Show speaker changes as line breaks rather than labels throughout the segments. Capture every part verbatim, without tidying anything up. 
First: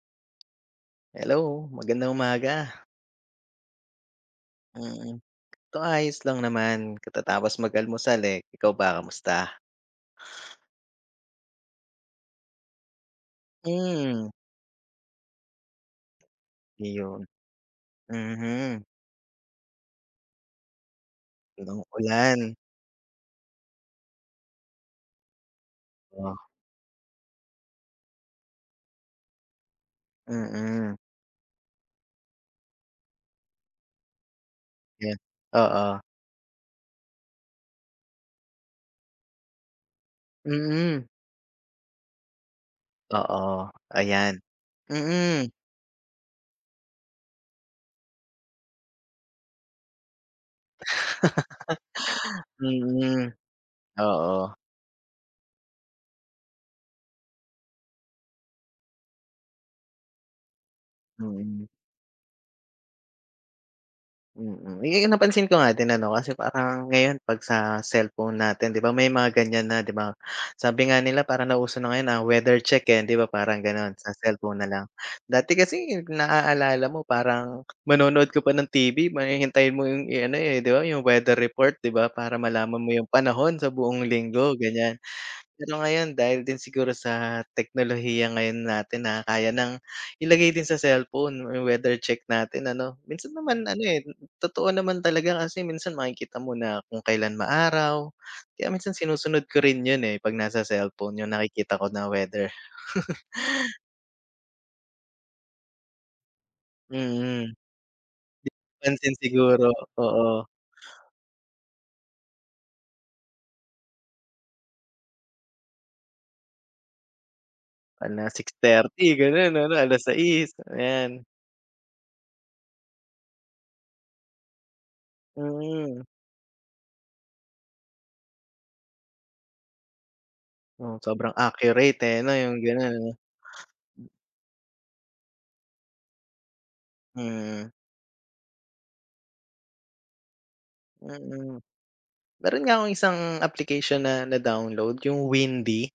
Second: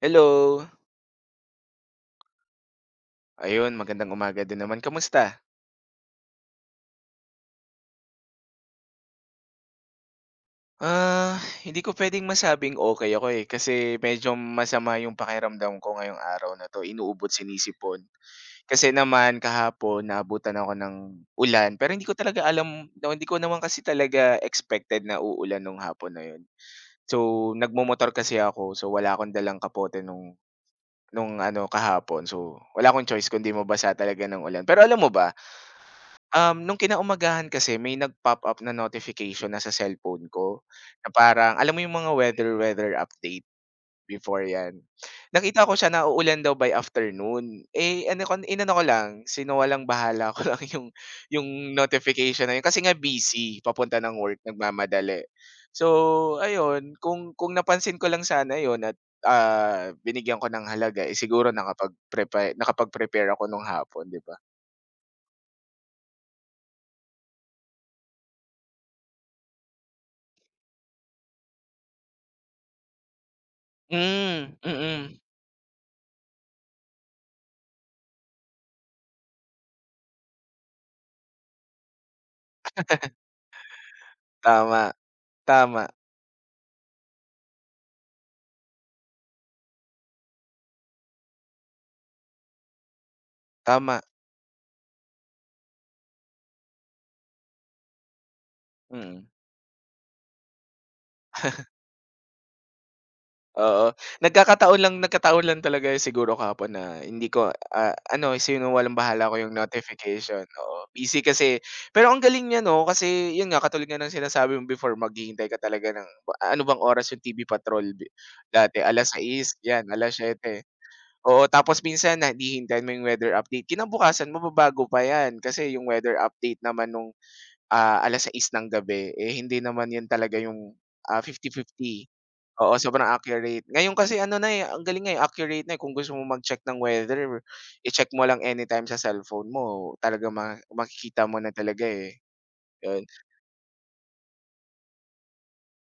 Hello.
Hello, magandang umaga.
Ayun, magandang umaga din naman.
Mm,
Kamusta?
ito ayos lang naman katatapos mag-almusal, eh, ikaw ba kamusta?
Ah, hindi ko puwedeng masabing okay ako, eh, kasi
Hmm.
medyo masama yung pakiramdam ko ngayong araw na 'to,
Iyon.
inuubot sinisipon.
Mhm.
Kasi naman kahapon naabutan ako ng ulan,
Ng
pero hindi ko
ulan.
talaga alam na hindi ko naman kasi talaga expected na uulan nung hapon na
Oh.
yun. So, nagmomotor kasi ako, so wala akong dalang kapote nung
Mm.
nung ano kahapon. So, wala akong choice kundi mabasa talaga ng ulan. Pero alam mo
Yan.
ba,
Oo.
Um, nung kinaumagahan kasi may nag-pop up na notification na sa cellphone ko,
Mm.
na parang alam mo yung mga weather weather update
Oo. Ayan.
before 'yan.
Mm.
Nakita ko siya na uulan daw by afternoon, eh, ano ko inano ko lang, sinawalang bahala ko lang yung yung notification na yun kasi nga
Mm.
busy papunta ng work,
Oo.
nagmamadali. So ayun, kung kung napansin ko lang sana yun at, ah, binigyan ko ng halaga, eh, siguro
Mm.
nakapag-prepa nakapag-prepare ako nung hapon, 'di ba?
Mm, eh, napansin ko nga din ano, kasi parang ngayon 'pag sa cellphone natin 'di ba may mga ganyan na 'di ba? Sabi nga nila parang nauso na ngayon ang weather check, eh, 'di ba parang gano'n sa
Hmm,
cellphone na lang.
mm,
Dati kasi naaalala mo parang manonood ka pa ng T V may hihintayin mo yung i-ano, eh, 'di ba yung weather report 'di ba para malaman mo yung panahon sa buong linggo,
tama.
ganyan. Pero
Tama,
ngayon dahil din siguro sa teknolohiya ngayon natin na kaya ng ilagay din sa cellphone yung weather check natin ano. Minsan naman ano,
tama,
eh, totoo naman talaga kasi minsan makikita mo na kung kailan maaraw. Kaya minsan
mm,
sinusunod ko rin yun, eh, 'pag nasa cellphone yung nakikita ko na weather.
oo. Nagkakataon lang Nagkataon lang talaga siguro kahapon na hindi ko,
Mm.
ah, ano,
Pansin
sinawalang-bahala ko yung
siguro.
notification,
Oo.
oo. Busy kasi pero ang galing niya 'no, kasi yun nga katulad nga ng sinasabi mo before maghihintay ka talaga ng ba- ano bang oras yung T V Patrol bi
Ala six
dati
thirty gano'n
alas seis 'yan,
ano, six
alas siyete
ayan.
oo. Tapos minsan na hihintayin mo yung weather update, kinabukasan mababago pa 'yan kasi yung
Mm.
weather update naman nung ah, alas seis ng gabi, eh, hindi naman 'yun talaga yung,
Oh,
ah,
sobrang
fifty
accurate,
fifty.
eh, 'no yung
Oo,
gano'n
sobrang
ano.
accurate. Ngayon kasi ano na, eh, ang galing nga, eh, accurate na, eh, kung gusto mo mag-check ng weather,
Mm.
i-check mo lang anytime sa cellphone mo, talagang ma makikita mo na
Mm.
talaga, eh,
Meron nga akong
'yun.
isang application na na-download yung Windy.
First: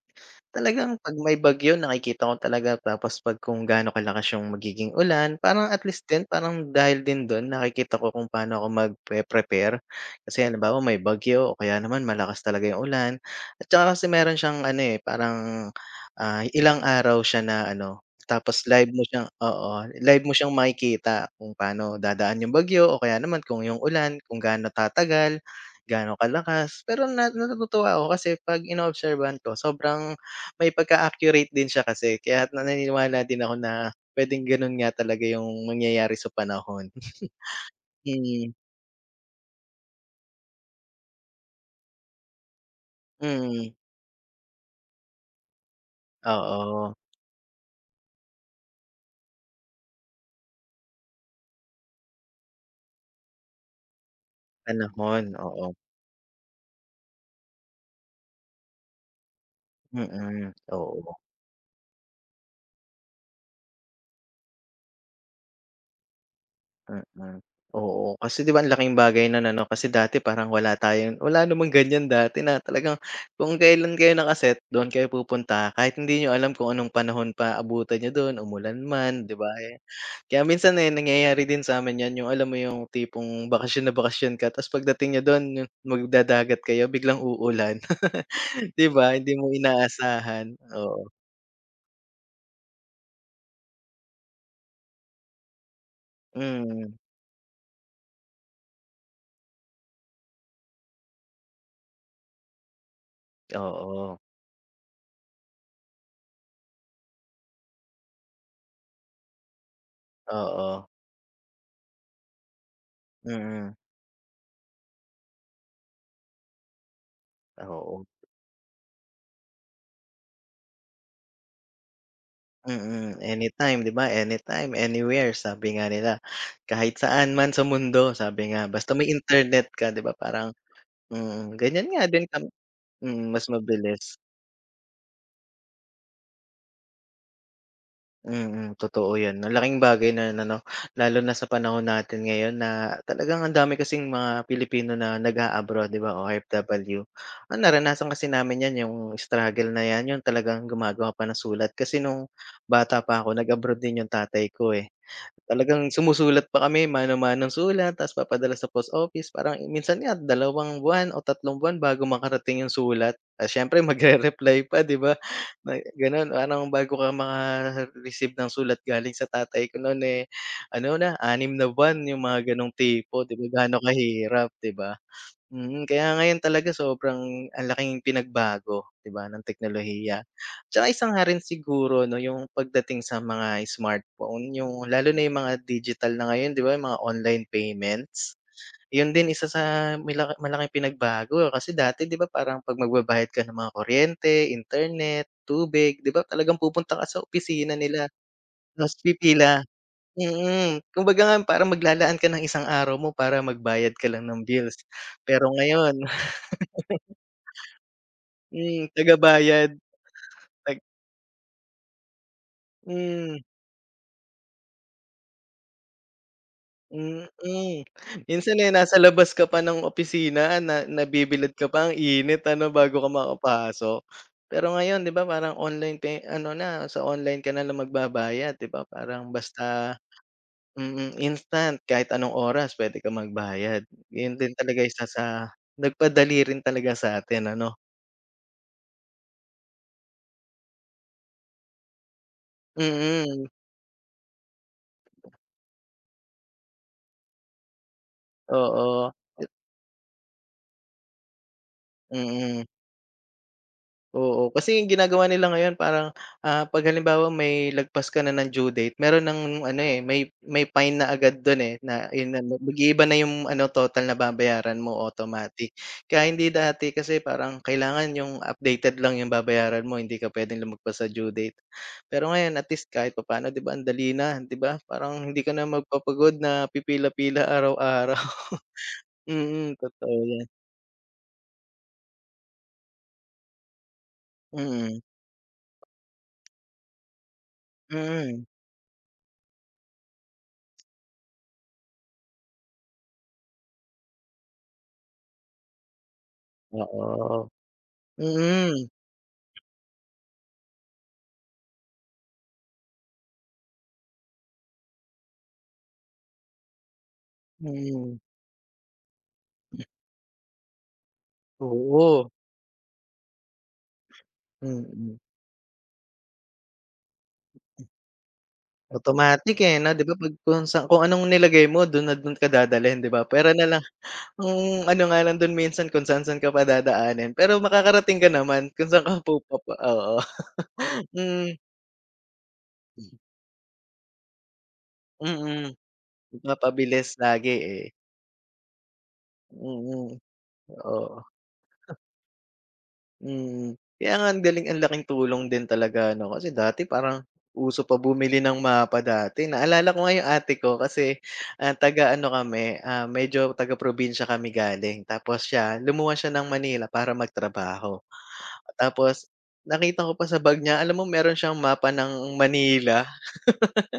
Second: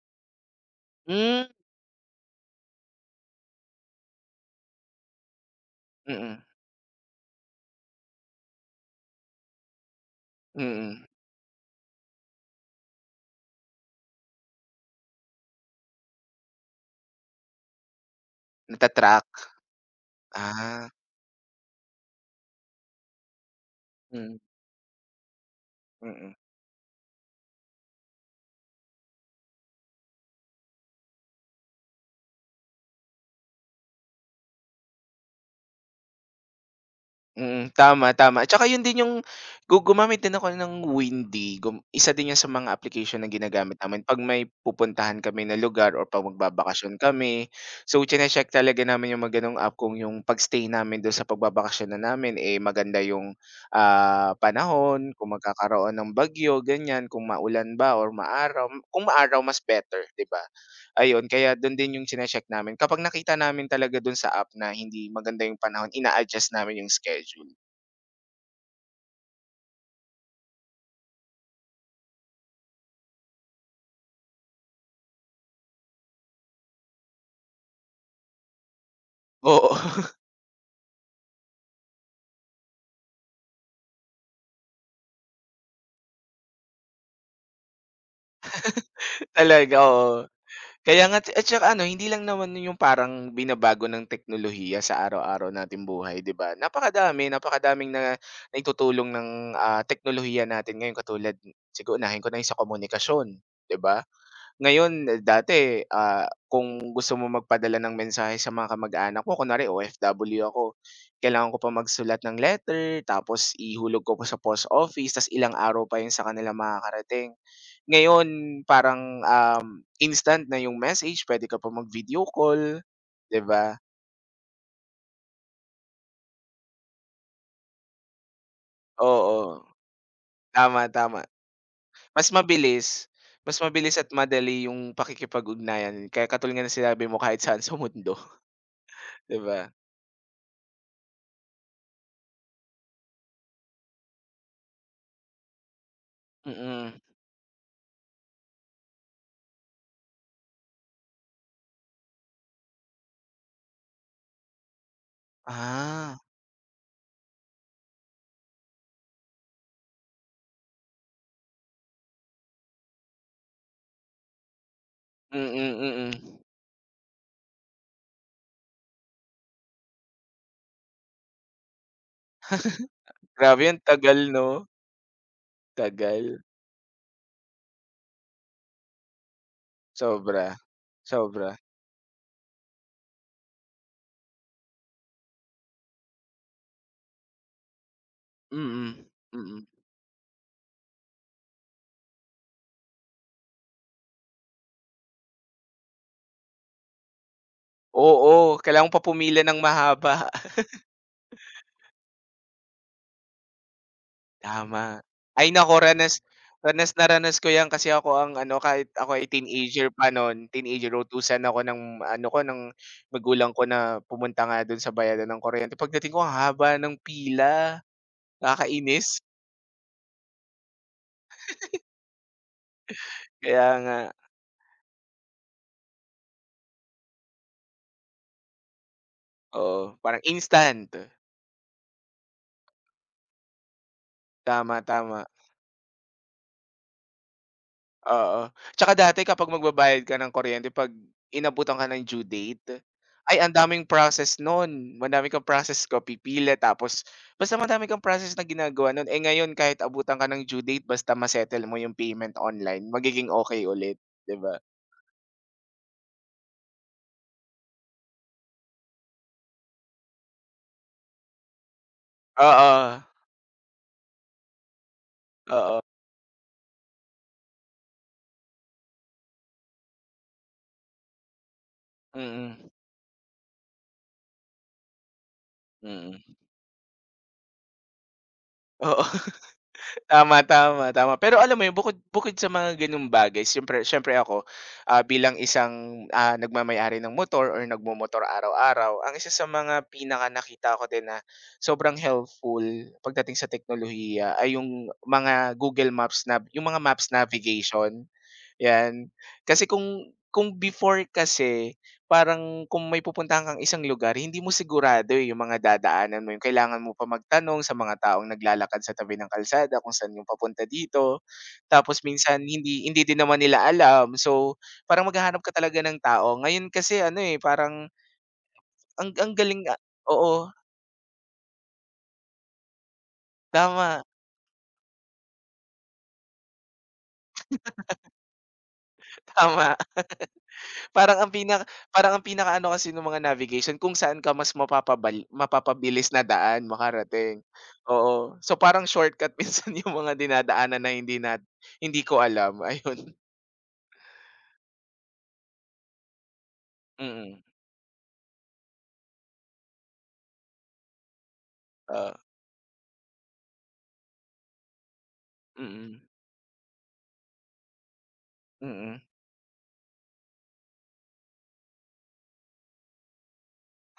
Talagang 'pag may
Hmm,
bagyo nakikita ko talaga tapos 'pag kung gaano kalakas yung magiging ulan, parang at least din
mm,
parang dahil din dun nakikita ko kung paano ako magpe-prepare. Kasi halimbawa may
mm.
bagyo o kaya naman malakas talaga yung ulan at saka kasi meron siyang ano, eh, parang, ah, ilang araw siya na ano, tapos live mo siyang
Nata-track.
oo, live mo siyang
Ah,
makikita kung paano dadaan yung bagyo o kaya naman kung yung ulan,
mm,
kung gaano tatagal, gaano
mm.
kalakas. Pero na natutuwa ako kasi 'pag inoobserbahan ko sobrang may pagka-accurate din siya kasi kaya na naniniwala din ako na pwedeng gano'n nga talaga yung mangyayari sa panahon.
Mm, tama, tama.
Mm.
Tsaka yun din yung gu gumamit din ako ng Windy, gum isa din yan sa mga application na
Mm.
ginagamit namin 'pag may pupuntahan kami na lugar or 'pag
Oo.
magbabakasyon kami. So, chine-check talaga namin yung mga gano'ng app kung yung pagstay namin dun sa pagbabakasyon na namin, eh, maganda yung, ah, panahon,
Panahon.
kung
Oo.
magkakaroon ng bagyo, ganyan, kung maulan ba or maaraw. Kung maaraw mas better, 'di ba?
Mm. Oo.
Ayun, kaya dun din yung chine-check namin. Kapag nakita namin talaga dun sa app na hindi maganda yung panahon, ina-adjust namin yung
Mm.
schedule.
Oo, kasi 'di ba ang laking bagay na ano, kasi dati parang wala tayong wala namang ganiyan dati na talagang kung kailan kayo naka-set doon kayo pupunta kahit hindi niyo alam kung anong panahon pa abutan niyo do'n, umulan man, 'di ba?
Oo,
Kaya minsan, eh, nangyayari din sa'min 'yan, yung alam mo yung tipong bakasyon na bakasyon ka tapos pagdating niyo do'n yung magdadagat kayo biglang uulan, 'di ba? Hindi mo
talaga, oo.
inaasahan, oo.
Kaya nga at tsaka ano, hindi lang naman yung parang binabago ng teknolohiya sa araw-araw natin buhay, 'di ba?
Mm.
Napakadami, napakadaming na naitutulong ng, ah, teknolohiya natin ngayon katulad siguro unahin ko na yung sa komunikasyon, 'di ba?
Oo.
Ngayon, dati, ah, kung gusto mo magpadala ng mensahe sa mga kamag-anak ko, kunwari O F W ako,
Oo.
kailangan ko pa magsulat ng letter, tapos
Mm.
ihulog ko pa sa post office, tas ilang araw pa yun sa kanila makakarating.
Oo.
Ngayon, parang, um, instant na yung message, pwede ka pa mag-video call,
mm,
'di ba?
anytime, 'di ba? Anytime, anywhere sabi nga nila. Kahit saan man sa mundo sabi nga, basta may
Oo,
internet ka, 'di ba? Parang
tama, tama.
mm, ganyan nga din
Mas
kam
mabilis,
mm, mas
mas mabilis at
mabilis.
madali yung pakikipag-ugnayan, kaya katulad nga ng sinabi mo kahit saan sa mundo,
Mm, totoo
'di
'yan. Ang
ba?
laking bagay na ano, lalo na sa panahon natin ngayon na talagang ang dami kasing mga Pilipino na nag-a-abroad, 'di ba, O
Mm.
OFW. Ah, naranasan kasi namin 'yan, yung struggle na 'yan, yung talagang gumagawa pa ng sulat. Kasi nung bata pa ako, nag-abroad din yung tatay ko, eh. Talagang
Ah.
sumusulat pa kami, mano-manong sulat tapos papadala sa post office. Parang minsan nga dalawang buwan o tatlong buwan bago makarating yung sulat. Ah, siyempre magre-reply pa, 'di ba?
Mm,
Na gano'n,
mm.
parang bago ka maka-receive ng sulat galing sa tatay ko no'n, eh, ano na, anim na buwan, yung mga gano'ng tipo, 'di ba,
Grabe ang
gaano
tagal 'no?
kahirap, 'di ba? Mm, kaya
Tagal,
ngayon talaga sobrang ang laking pinagbago, 'di ba, ng teknolohiya.
sobra,
Tsaka isa nga rin
sobra.
siguro 'no, yung pagdating sa mga smartphone, yung lalo na yung mga digital na ngayon, 'di ba, yung mga online payments?
Mm,
Yun din isa
mm.
sa mila malaking pinagbago eh, kasi dati 'di ba parang 'pag magbabayad ka ng mga kuryente, internet, tubig, 'di ba talagang pupunta ka sa opisina nila
Oo, kailangan mo
tapos
pa pumila ng
pipila,
mahaba.
mm. Kumbaga nga parang maglalaan ka ng isang araw mo para magbayad ka lang ng bills.
Tama.
Pero
Ay naku,
ngayon,
ranas ranas na ranas ko 'yan kasi ako ang ano, kahit
hmm,
ako ay
tagabayad
teenager pa no'n,
tag
teenager, utusan ako ng ano ko, ng
hmm.
magulang ko na pumunta nga do'n sa bayaran ng kuryente. Pagdating ko ang haba ng
Mm.
pila,
Minsan, eh, nasa
nakakainis.
labas ka pa ng opisina na nabibilad ka pa, ang init ano, bago ka
Kaya nga,
makapasok. Pero ngayon 'di ba parang online pay ano na, sa online ka na lang magbabayad 'di ba, parang basta
oo, parang instant.
mm, instant kahit anong oras puwede kang magbayad. 'Yun din
Tama,
talaga isa
tama.
sa nagpadali rin talaga sa sa'tin ano?
Oo, tsaka dati kapag magbabayad ka ng kuryente 'pag inabutan ka ng due date, ay
Mm.
ang daming process nun, madami kang process ko pipila tapos basta madami kang process na ginagawa nun,
Oo.
eh, ngayon kahit abutan ka ng due date basta ma-settle mo yung payment
Mm.
online magiging okay ulit, 'di
Oo,
ba?
kasi yung ginagawa nila ngayon parang, ah, 'pag halimbawa may lagpas ka na ng due date meron ng ano, eh, may may fine na agad dun, eh, na yun na
Oo,
mag-iiba na yung ano total na babayaran mo automatic.
oo,
Kaya hindi dati kasi parang kailangan yung updated lang yung babayaran mo hindi ka pwedeng lumagpas sa due date. Pero ngayon at
mm,
least kahit papaano 'di ba ang dali na, 'di ba? Parang hindi ka na
mm.
magpapagod na pipila-pila araw-araw.
Oo.
Mm, totoo
Tama,
yan.
tama, tama. Pero alam mo yun, bukod bukod sa mga gano'ng bagay siyempre siyempre ako,
Mm.
ah, bilang isang, ah, nagmamay ng motor or nagmomotor
Mm.
araw-araw, ang isa sa mga pinaka nakita ko din na sobrang helpful pagdating sa teknolohiya ay yung mga Google Maps na yung mga maps
Oo.
navigation.
Mm.
'Yan. Kasi kung kung before kasi parang kung may pupuntahan kang isang lugar hindi mo sigurado, eh, yung mga dadaanan mo, yung kailangan mo pa magtanong sa mga
Mm.
taong naglalakad sa tabi ng kalsada kung saan yung papunta dito. Tapos
Oo.
minsan hindi hindi din naman nila alam. So, parang
Mm.
maghahanap ka talaga ng tao. Ngayon kasi ano, eh, parang ang ang
Automatic,
galing nga
eh, 'no, 'di ba, 'pag
oo,
kung sa kung anong nilagay mo do'n na do'n ka dadalhin, 'di ba? Pera na lang
tama,
ang ano nga lang do'n minsan kung saan-saan ka pa dadaanin, pero makakarating ka naman kung saan ka pupapa
tama.
oo.
Parang ang
Hmm.
pinaka parang ang pinaka ano kasi nung mga navigation kung saan ka mas mapapabal
Mm.
mapapabilis na daan
Mapabilis
makarating,
lagi, eh.
oo. So, parang shortcut minsan yung
Mm. Mm.
mga dinadaanan na hindi
Oo.
nat hindi ko alam, ayun.
Mm, kaya nga ang galing ang laking tulong din talaga ano, kasi dati parang
Mm.
uso pa bumili ng mapa dati. Naalala ko nga yung ate ko kasi, ah,
Oo,
taga-ano kami, ah, medyo taga-probinsya kami galing tapos siya
mm.
lumuwas siya ng Manila para magtrabaho.
Mm.
Tapos nakita ko pa sa bag niya, alam mo meron siyang mapa ng Manila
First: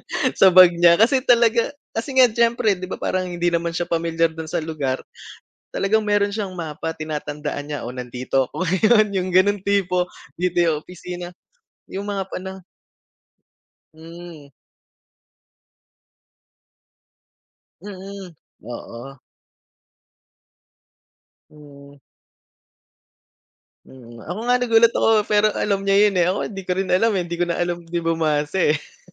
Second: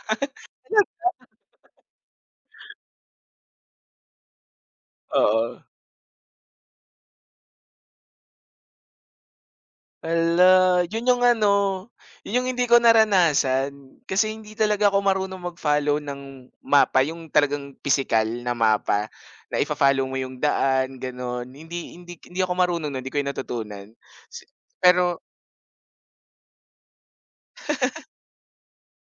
sa bag
Talag
niya kasi talaga kasi nga siyempre 'di ba parang hindi naman siya familiar dun sa lugar.
Oo.
Talagang meron siyang mapa, tinatandaan niya, "Oh, nandito ako ngayon." Yung gano'ng tipo, "Dito yung
Hala, yun yung
opisina."
ano,
Yung mga
yun yung
panah
hindi ko naranasan. Kasi
hmm.
hindi talaga ako marunong mag-follow ng mapa, yung talagang pisikal
Mm.
na mapa
Oo.
na ifa-follow mo yung daan, gano'n. Hindi
Mm.
hindi hindi ako marunong nun, hindi ko yun natutunan.
Mm. Ako
Si
nga nagulat ako,
Pero
pero alam niya yun, eh. Ako hindi ko rin alam, eh, hindi ko na alam din bumasa, eh.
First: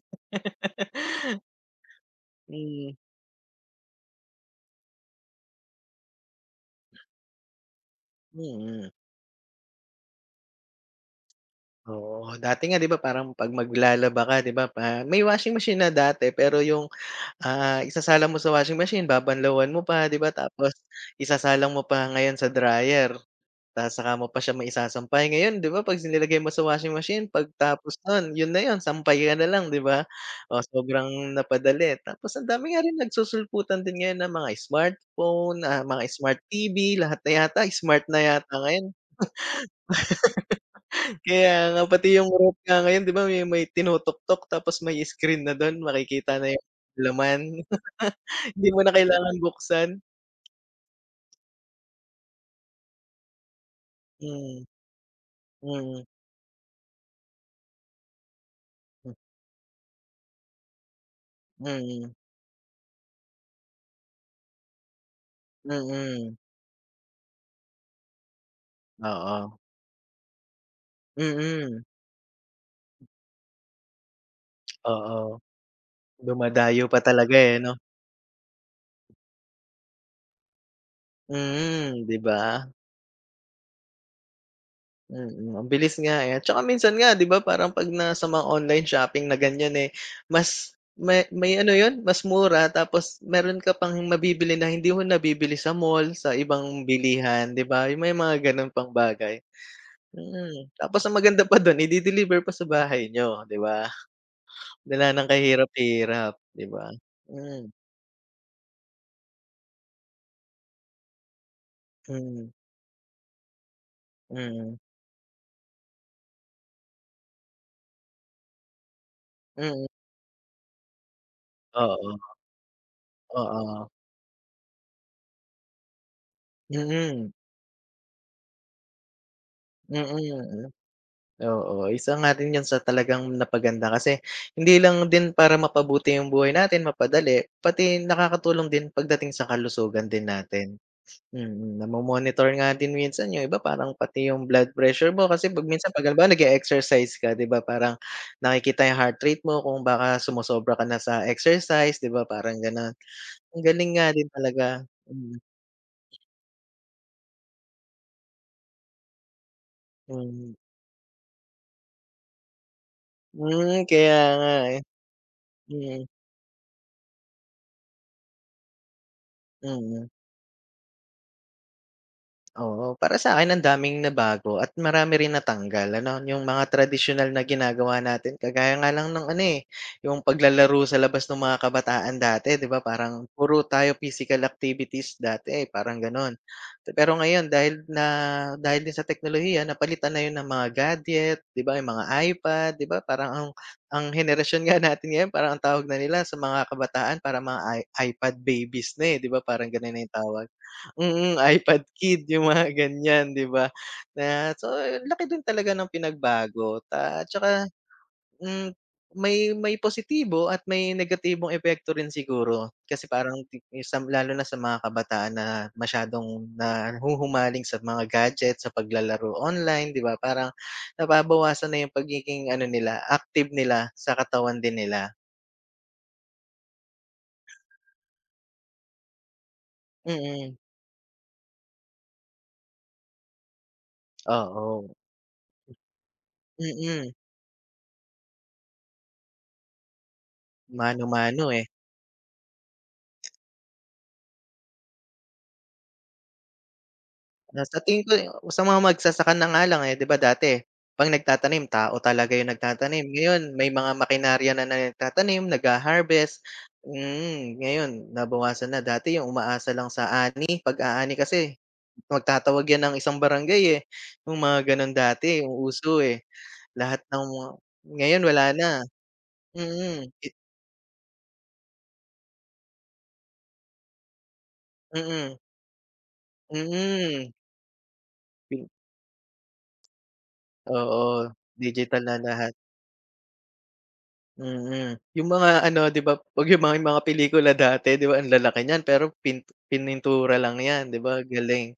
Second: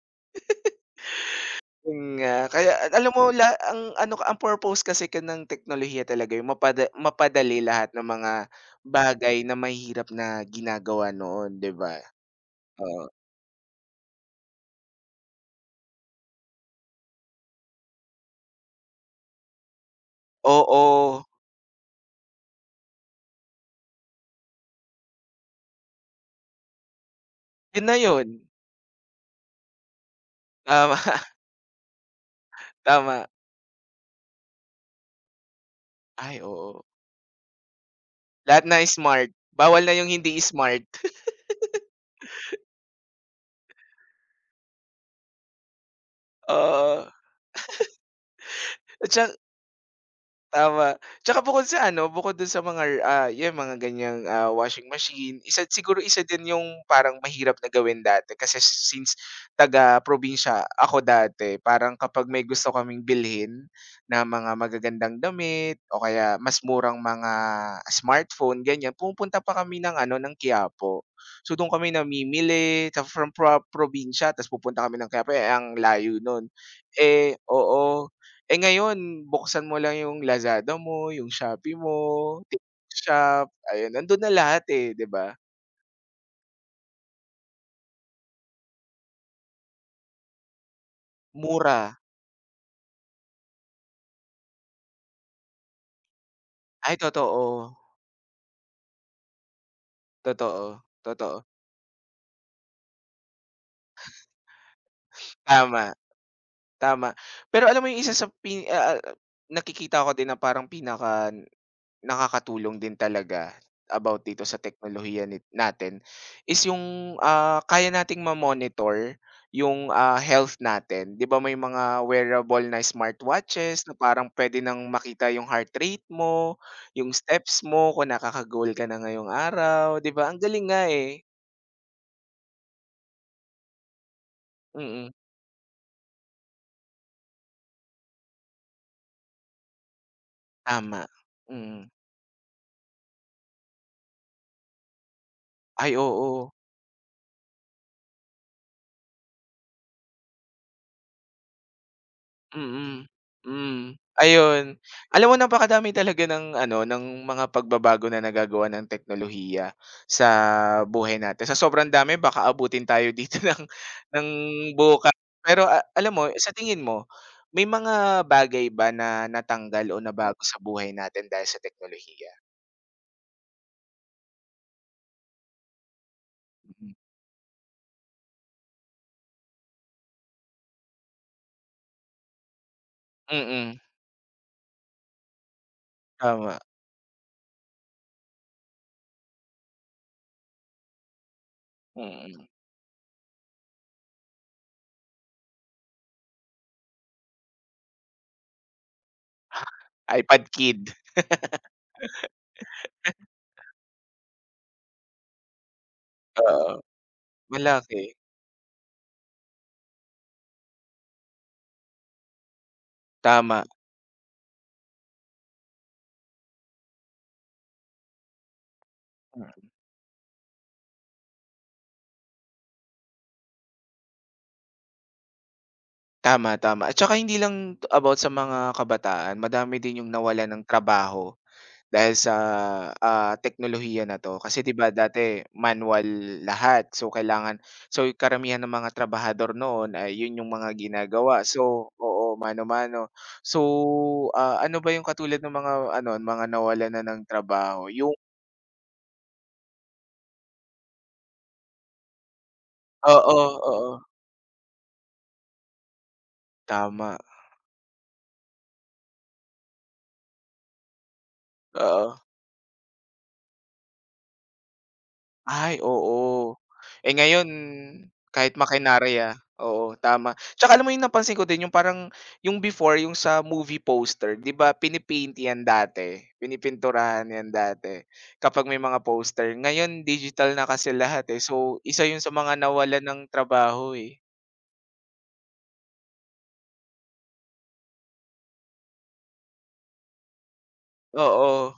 yun nga, kaya
Hmm.
alam mo la ang ano ang purpose kasi ka ng teknolohiya talaga yung mapada mapadali lahat ng mga
Mm.
bagay na mahirap na ginagawa noon, 'di ba?
Oo, dati nga 'di ba
Oo.
parang 'pag maglalaba ka 'di ba pa may washing machine na dati pero yung, ah, isasala mo sa washing machine, babanlawan mo pa 'di ba tapos
Oo,
isasalang mo pa ngayon sa dryer. Tas saka mo pa siya maisasampay. Ngayon 'di ba 'pag nilagay mo sa washing machine
yun
pagtapos
na yun.
nun yun na yun, sampay ka na lang 'di ba? O
Tama,
sobrang napadali. Tapos ang dami nga rin
tama.
nagsusulputan din ngayon ng mga smartphone, ah, mga
Ay
smart
oo,
T V, lahat na yata smart na yata
lahat na
ngayon.
smart, bawal na yung hindi smart.
Kaya nga pati yung ref nga ngayon 'di ba may may tinutuktok tapos may screen na dun makikita na yung
Oo,
laman. Hindi mo na
at tsa
kailangan buksan.
tama. Tsaka bukod sa ano, bukod dun sa mga, ah, yan mga ganiyang, ah,
Mm.
washing machine, isa siguro
Mm.
isa din yung parang mahirap na gawin dati kasi
Hmm.
since taga-probinsya ako dati, parang
Mm.
kapag may gusto kaming bilhin na mga magagandang damit o
Mm.
kaya mas murang mga smartphone, ganiyan, pumupunta
Oo.
pa kami ng ano, ng Quiapo.
Mm.
So, dun kami
Mm.
namimili ta from pro probinsya tapos pupunta kami ng
Oo,
Quiapo, eh, ang layo nun.
dumadayo pa
Eh
talaga, eh, 'no?
oo. Eh, ngayon buksan mo lang yung Lazada mo, yung Shopee
Mm, 'di
mo,
ba?
TikTok shop, ayun nandun na lahat, eh, 'di ba?
Mm, ang bilis nga, eh, at saka minsan nga 'di ba parang 'pag nasa mga online shopping na ganyan, eh, mas may may ano
Mura.
'yun, mas mura tapos meron ka pang mabibili na hindi mo nabibili sa mall, sa ibang
Ay
bilihan, 'di
totoo,
ba? Yung may mga gano'n pang bagay. Mm,
totoo,
tapos ang
totoo.
maganda pa do'n ide-deliver pa sa bahay niyo, 'di ba? Wala ng
Tama,
kahirap-hirap, 'di ba?
tama.
Mm.
Pero alam mo yung isa sa pin ah ah, nakikita ko din na parang pinaka
Mm.
nakakatulong din talaga about dito sa
Mm.
teknolohiya nit natin is yung, ah, kaya nating ma-monitor
Mm.
yung, ah, health natin. 'Di ba may mga
Oo.
wearable na
Oo.
smartwatches na parang pwede nang makita yung heart rate mo, yung
Mm.
steps mo, kung nakaka-goal ka na ngayong araw, 'di ba? Ang galing
Mm.
nga, eh.
Oo, isa nga rin 'yan sa talagang napaganda kasi hindi
Mm,
lang
mm,
din para mapabuti yung buhay natin, mapadali, pati nakakatulong din pagdating sa kalusugan din natin.
tama.
Mm,
Mm.
namo-monitor nga din minsan yung iba parang pati yung blood pressure mo kasi 'pag minsan
Ay,
'pag halimbawa
oo.
nag-e-exercise ka, 'di ba, parang nakikita yung heart rate mo kung baka sumosobra ka na sa exercise, 'di ba, parang gano'n.
Mm,
Ang
hmm,
galing nga din
ayun.
talaga.
Alam mo
Mm.
napakadami talaga ng ano, ng mga pagbabago na nagagawa ng teknolohiya sa
Mm.
buhay natin. Sa sobrang dami baka abutin tayo dito ng
Hmm, kaya
ng
nga, eh.
bukas. Pero a
Mm.
alam mo, sa tingin mo, may mga bagay ba na natanggal o
Mm.
nabago sa buhay natin dahil sa teknolohiya?
Oo, para sa'kin ang daming nabago at marami rin natanggal ano, yung mga
Mm.
tradisyonal na ginagawa natin kagaya nga lang ng ano, eh, yung paglalaro sa labas ng mga kabataan dati 'di ba parang puro
Mm,
tayo physical activities dati, eh, parang gano'n.
tama,
Pero ngayon dahil na dahil din sa teknolohiya napalitan na yun ng mga gadget 'di ba, yung mga
mm.
iPad 'di ba parang ang ang henerasyon nga natin ngayon parang ang tawag na nila sa mga kabataan parang mga i iPad babies na, eh, 'di ba parang gano'n na yung tawag.
iPad kid,
Mm, iPad kid yung mga ganyan, 'di ba? Na so laki din talaga ng
oo,
pinagbago ta 'tsaka,
malaki,
hmm, may may positibo at may negatibong epekto rin siguro. Kasi parang ti
tama.
sam lalo na sa mga kabataan na masyadong nahuhumaling sa mga gadget, sa paglalaro online, 'di ba? Parang nababawasan na yung pagiging ano nila, active nila sa katawan din nila.
Tama, tama. At saka hindi lang t- about sa mga kabataan, madami din yung nawala
Mm.
ng trabaho dahil sa, ah, teknolohiya na 'to. Kasi 'di
Oo.
ba dati manual lahat, so
Mm.
kailangan so yung karamihan ng mga trabahador noon ay yun yung mga ginagawa.
Mano-mano, eh.
So oo, mano-mano. So, ah, ano ba yung katulad ng mga ano, mga nawala na ng
Na sa
trabaho?
tingin
Yung
ko sa mga magsasaka na nga lang, eh, 'di ba dati 'pag nagtatanim tao talaga yung nagtatanim, ngayon
oo,
may mga
oo.
makinarya na nagtatanim, nagha-harvest,
Tama,
mm, ngayon nabawasan na. Dati yung umaasa lang sa ani, 'pag aani kasi
oo.
magtatawag yan ng isang barangay, eh, yung mga gano'n dati yung
Ay,
uso, eh.
oo.
Lahat
Eh,
ng mga
ngayon
ngayon wala
kahit
na.
makinarya, oo,
Mm. I.
tama. Tsaka alam mo yung napansin ko din yung parang yung before yung sa movie poster, 'di ba pini-paint
Mm.
'yan dati, pinipinturahan
Mm.
'yan dati
Pi.
kapag may mga poster. Ngayon digital na kasi lahat,
Oo,
eh, so
digital
isa
na
yun sa
lahat.
mga nawala ng trabaho, eh.
Mm, yung mga ano 'di ba 'pag yung mga mga pelikula dati 'di ba ang lalaki niyan pero pin pinintura lang 'yan 'di ba,
Oo,
galing.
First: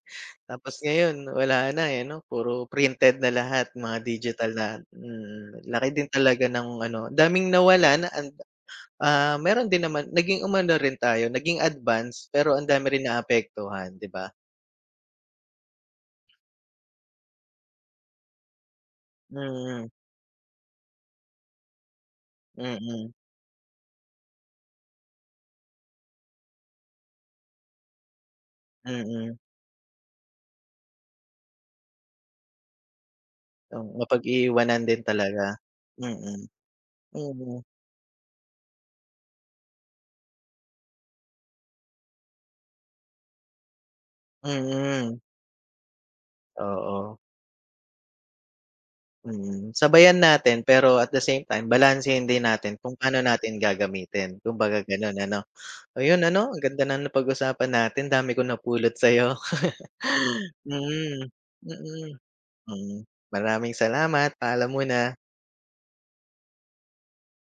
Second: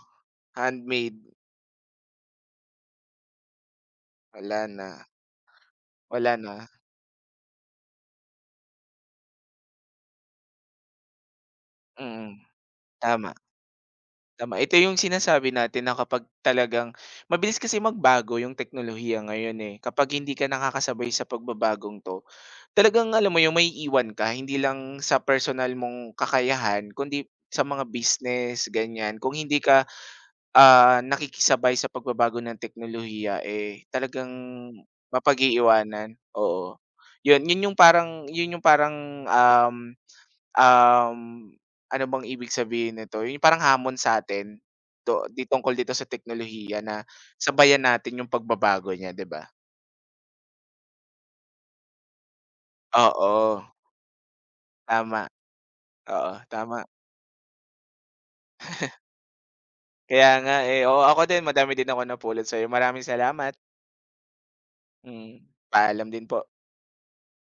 Tapos
handmade.
ngayon wala na, eh, ano puro printed na lahat, mga digital
Wala
na
na,
mm. Laki din
wala
talaga
na.
ng ano, daming nawala na and ah, meron din naman naging umano rin tayo, naging
Mm,
advance pero ang dami rin
tama.
naapektuhan 'di ba?
Tama, ito yung sinasabi natin na kapag talagang mabilis kasi magbago yung teknolohiya ngayon, eh.
Mm.
Kapag hindi ka nakakasabay sa pagbabagong 'to, talagang
Mm.
alam mo yung may iwan ka. Hindi lang sa personal mong kakayahan kundi sa mga business, ganyan. Kung
Mm.
hindi ka, ah, nakikisabay sa pagbabago ng teknolohiya, eh,
Oo,
talagang
mapag-iiwanan din talaga. Mm.
mapag-iiwanan,
Mm.
oo. Yun,
Mm.
yun yung parang yun yung parang, um Um, ano bang ibig sabihin nito, yung parang hamon sa sa'tin
Mm.
to di tungkol dito sa teknolohiya na
Oo.
sabayan natin yung pagbabago niya, 'di ba?
Mm, sabayan natin pero at the same time balansehin din natin kung paano
Oo,
natin gagamitin, kumbaga gano'n
tama.
ano. Ayun
Oo,
ano, ang
tama.
ganda ng napag-usapan natin, dami kong napulot sa'yo.
Kaya nga, eh. Oo, ako
Mm.
din madami din akong
Mm.
napulot sa'yo.
Mm.
Maraming salamat.
Maraming salamat, paalam muna.
Mm, paalam din po.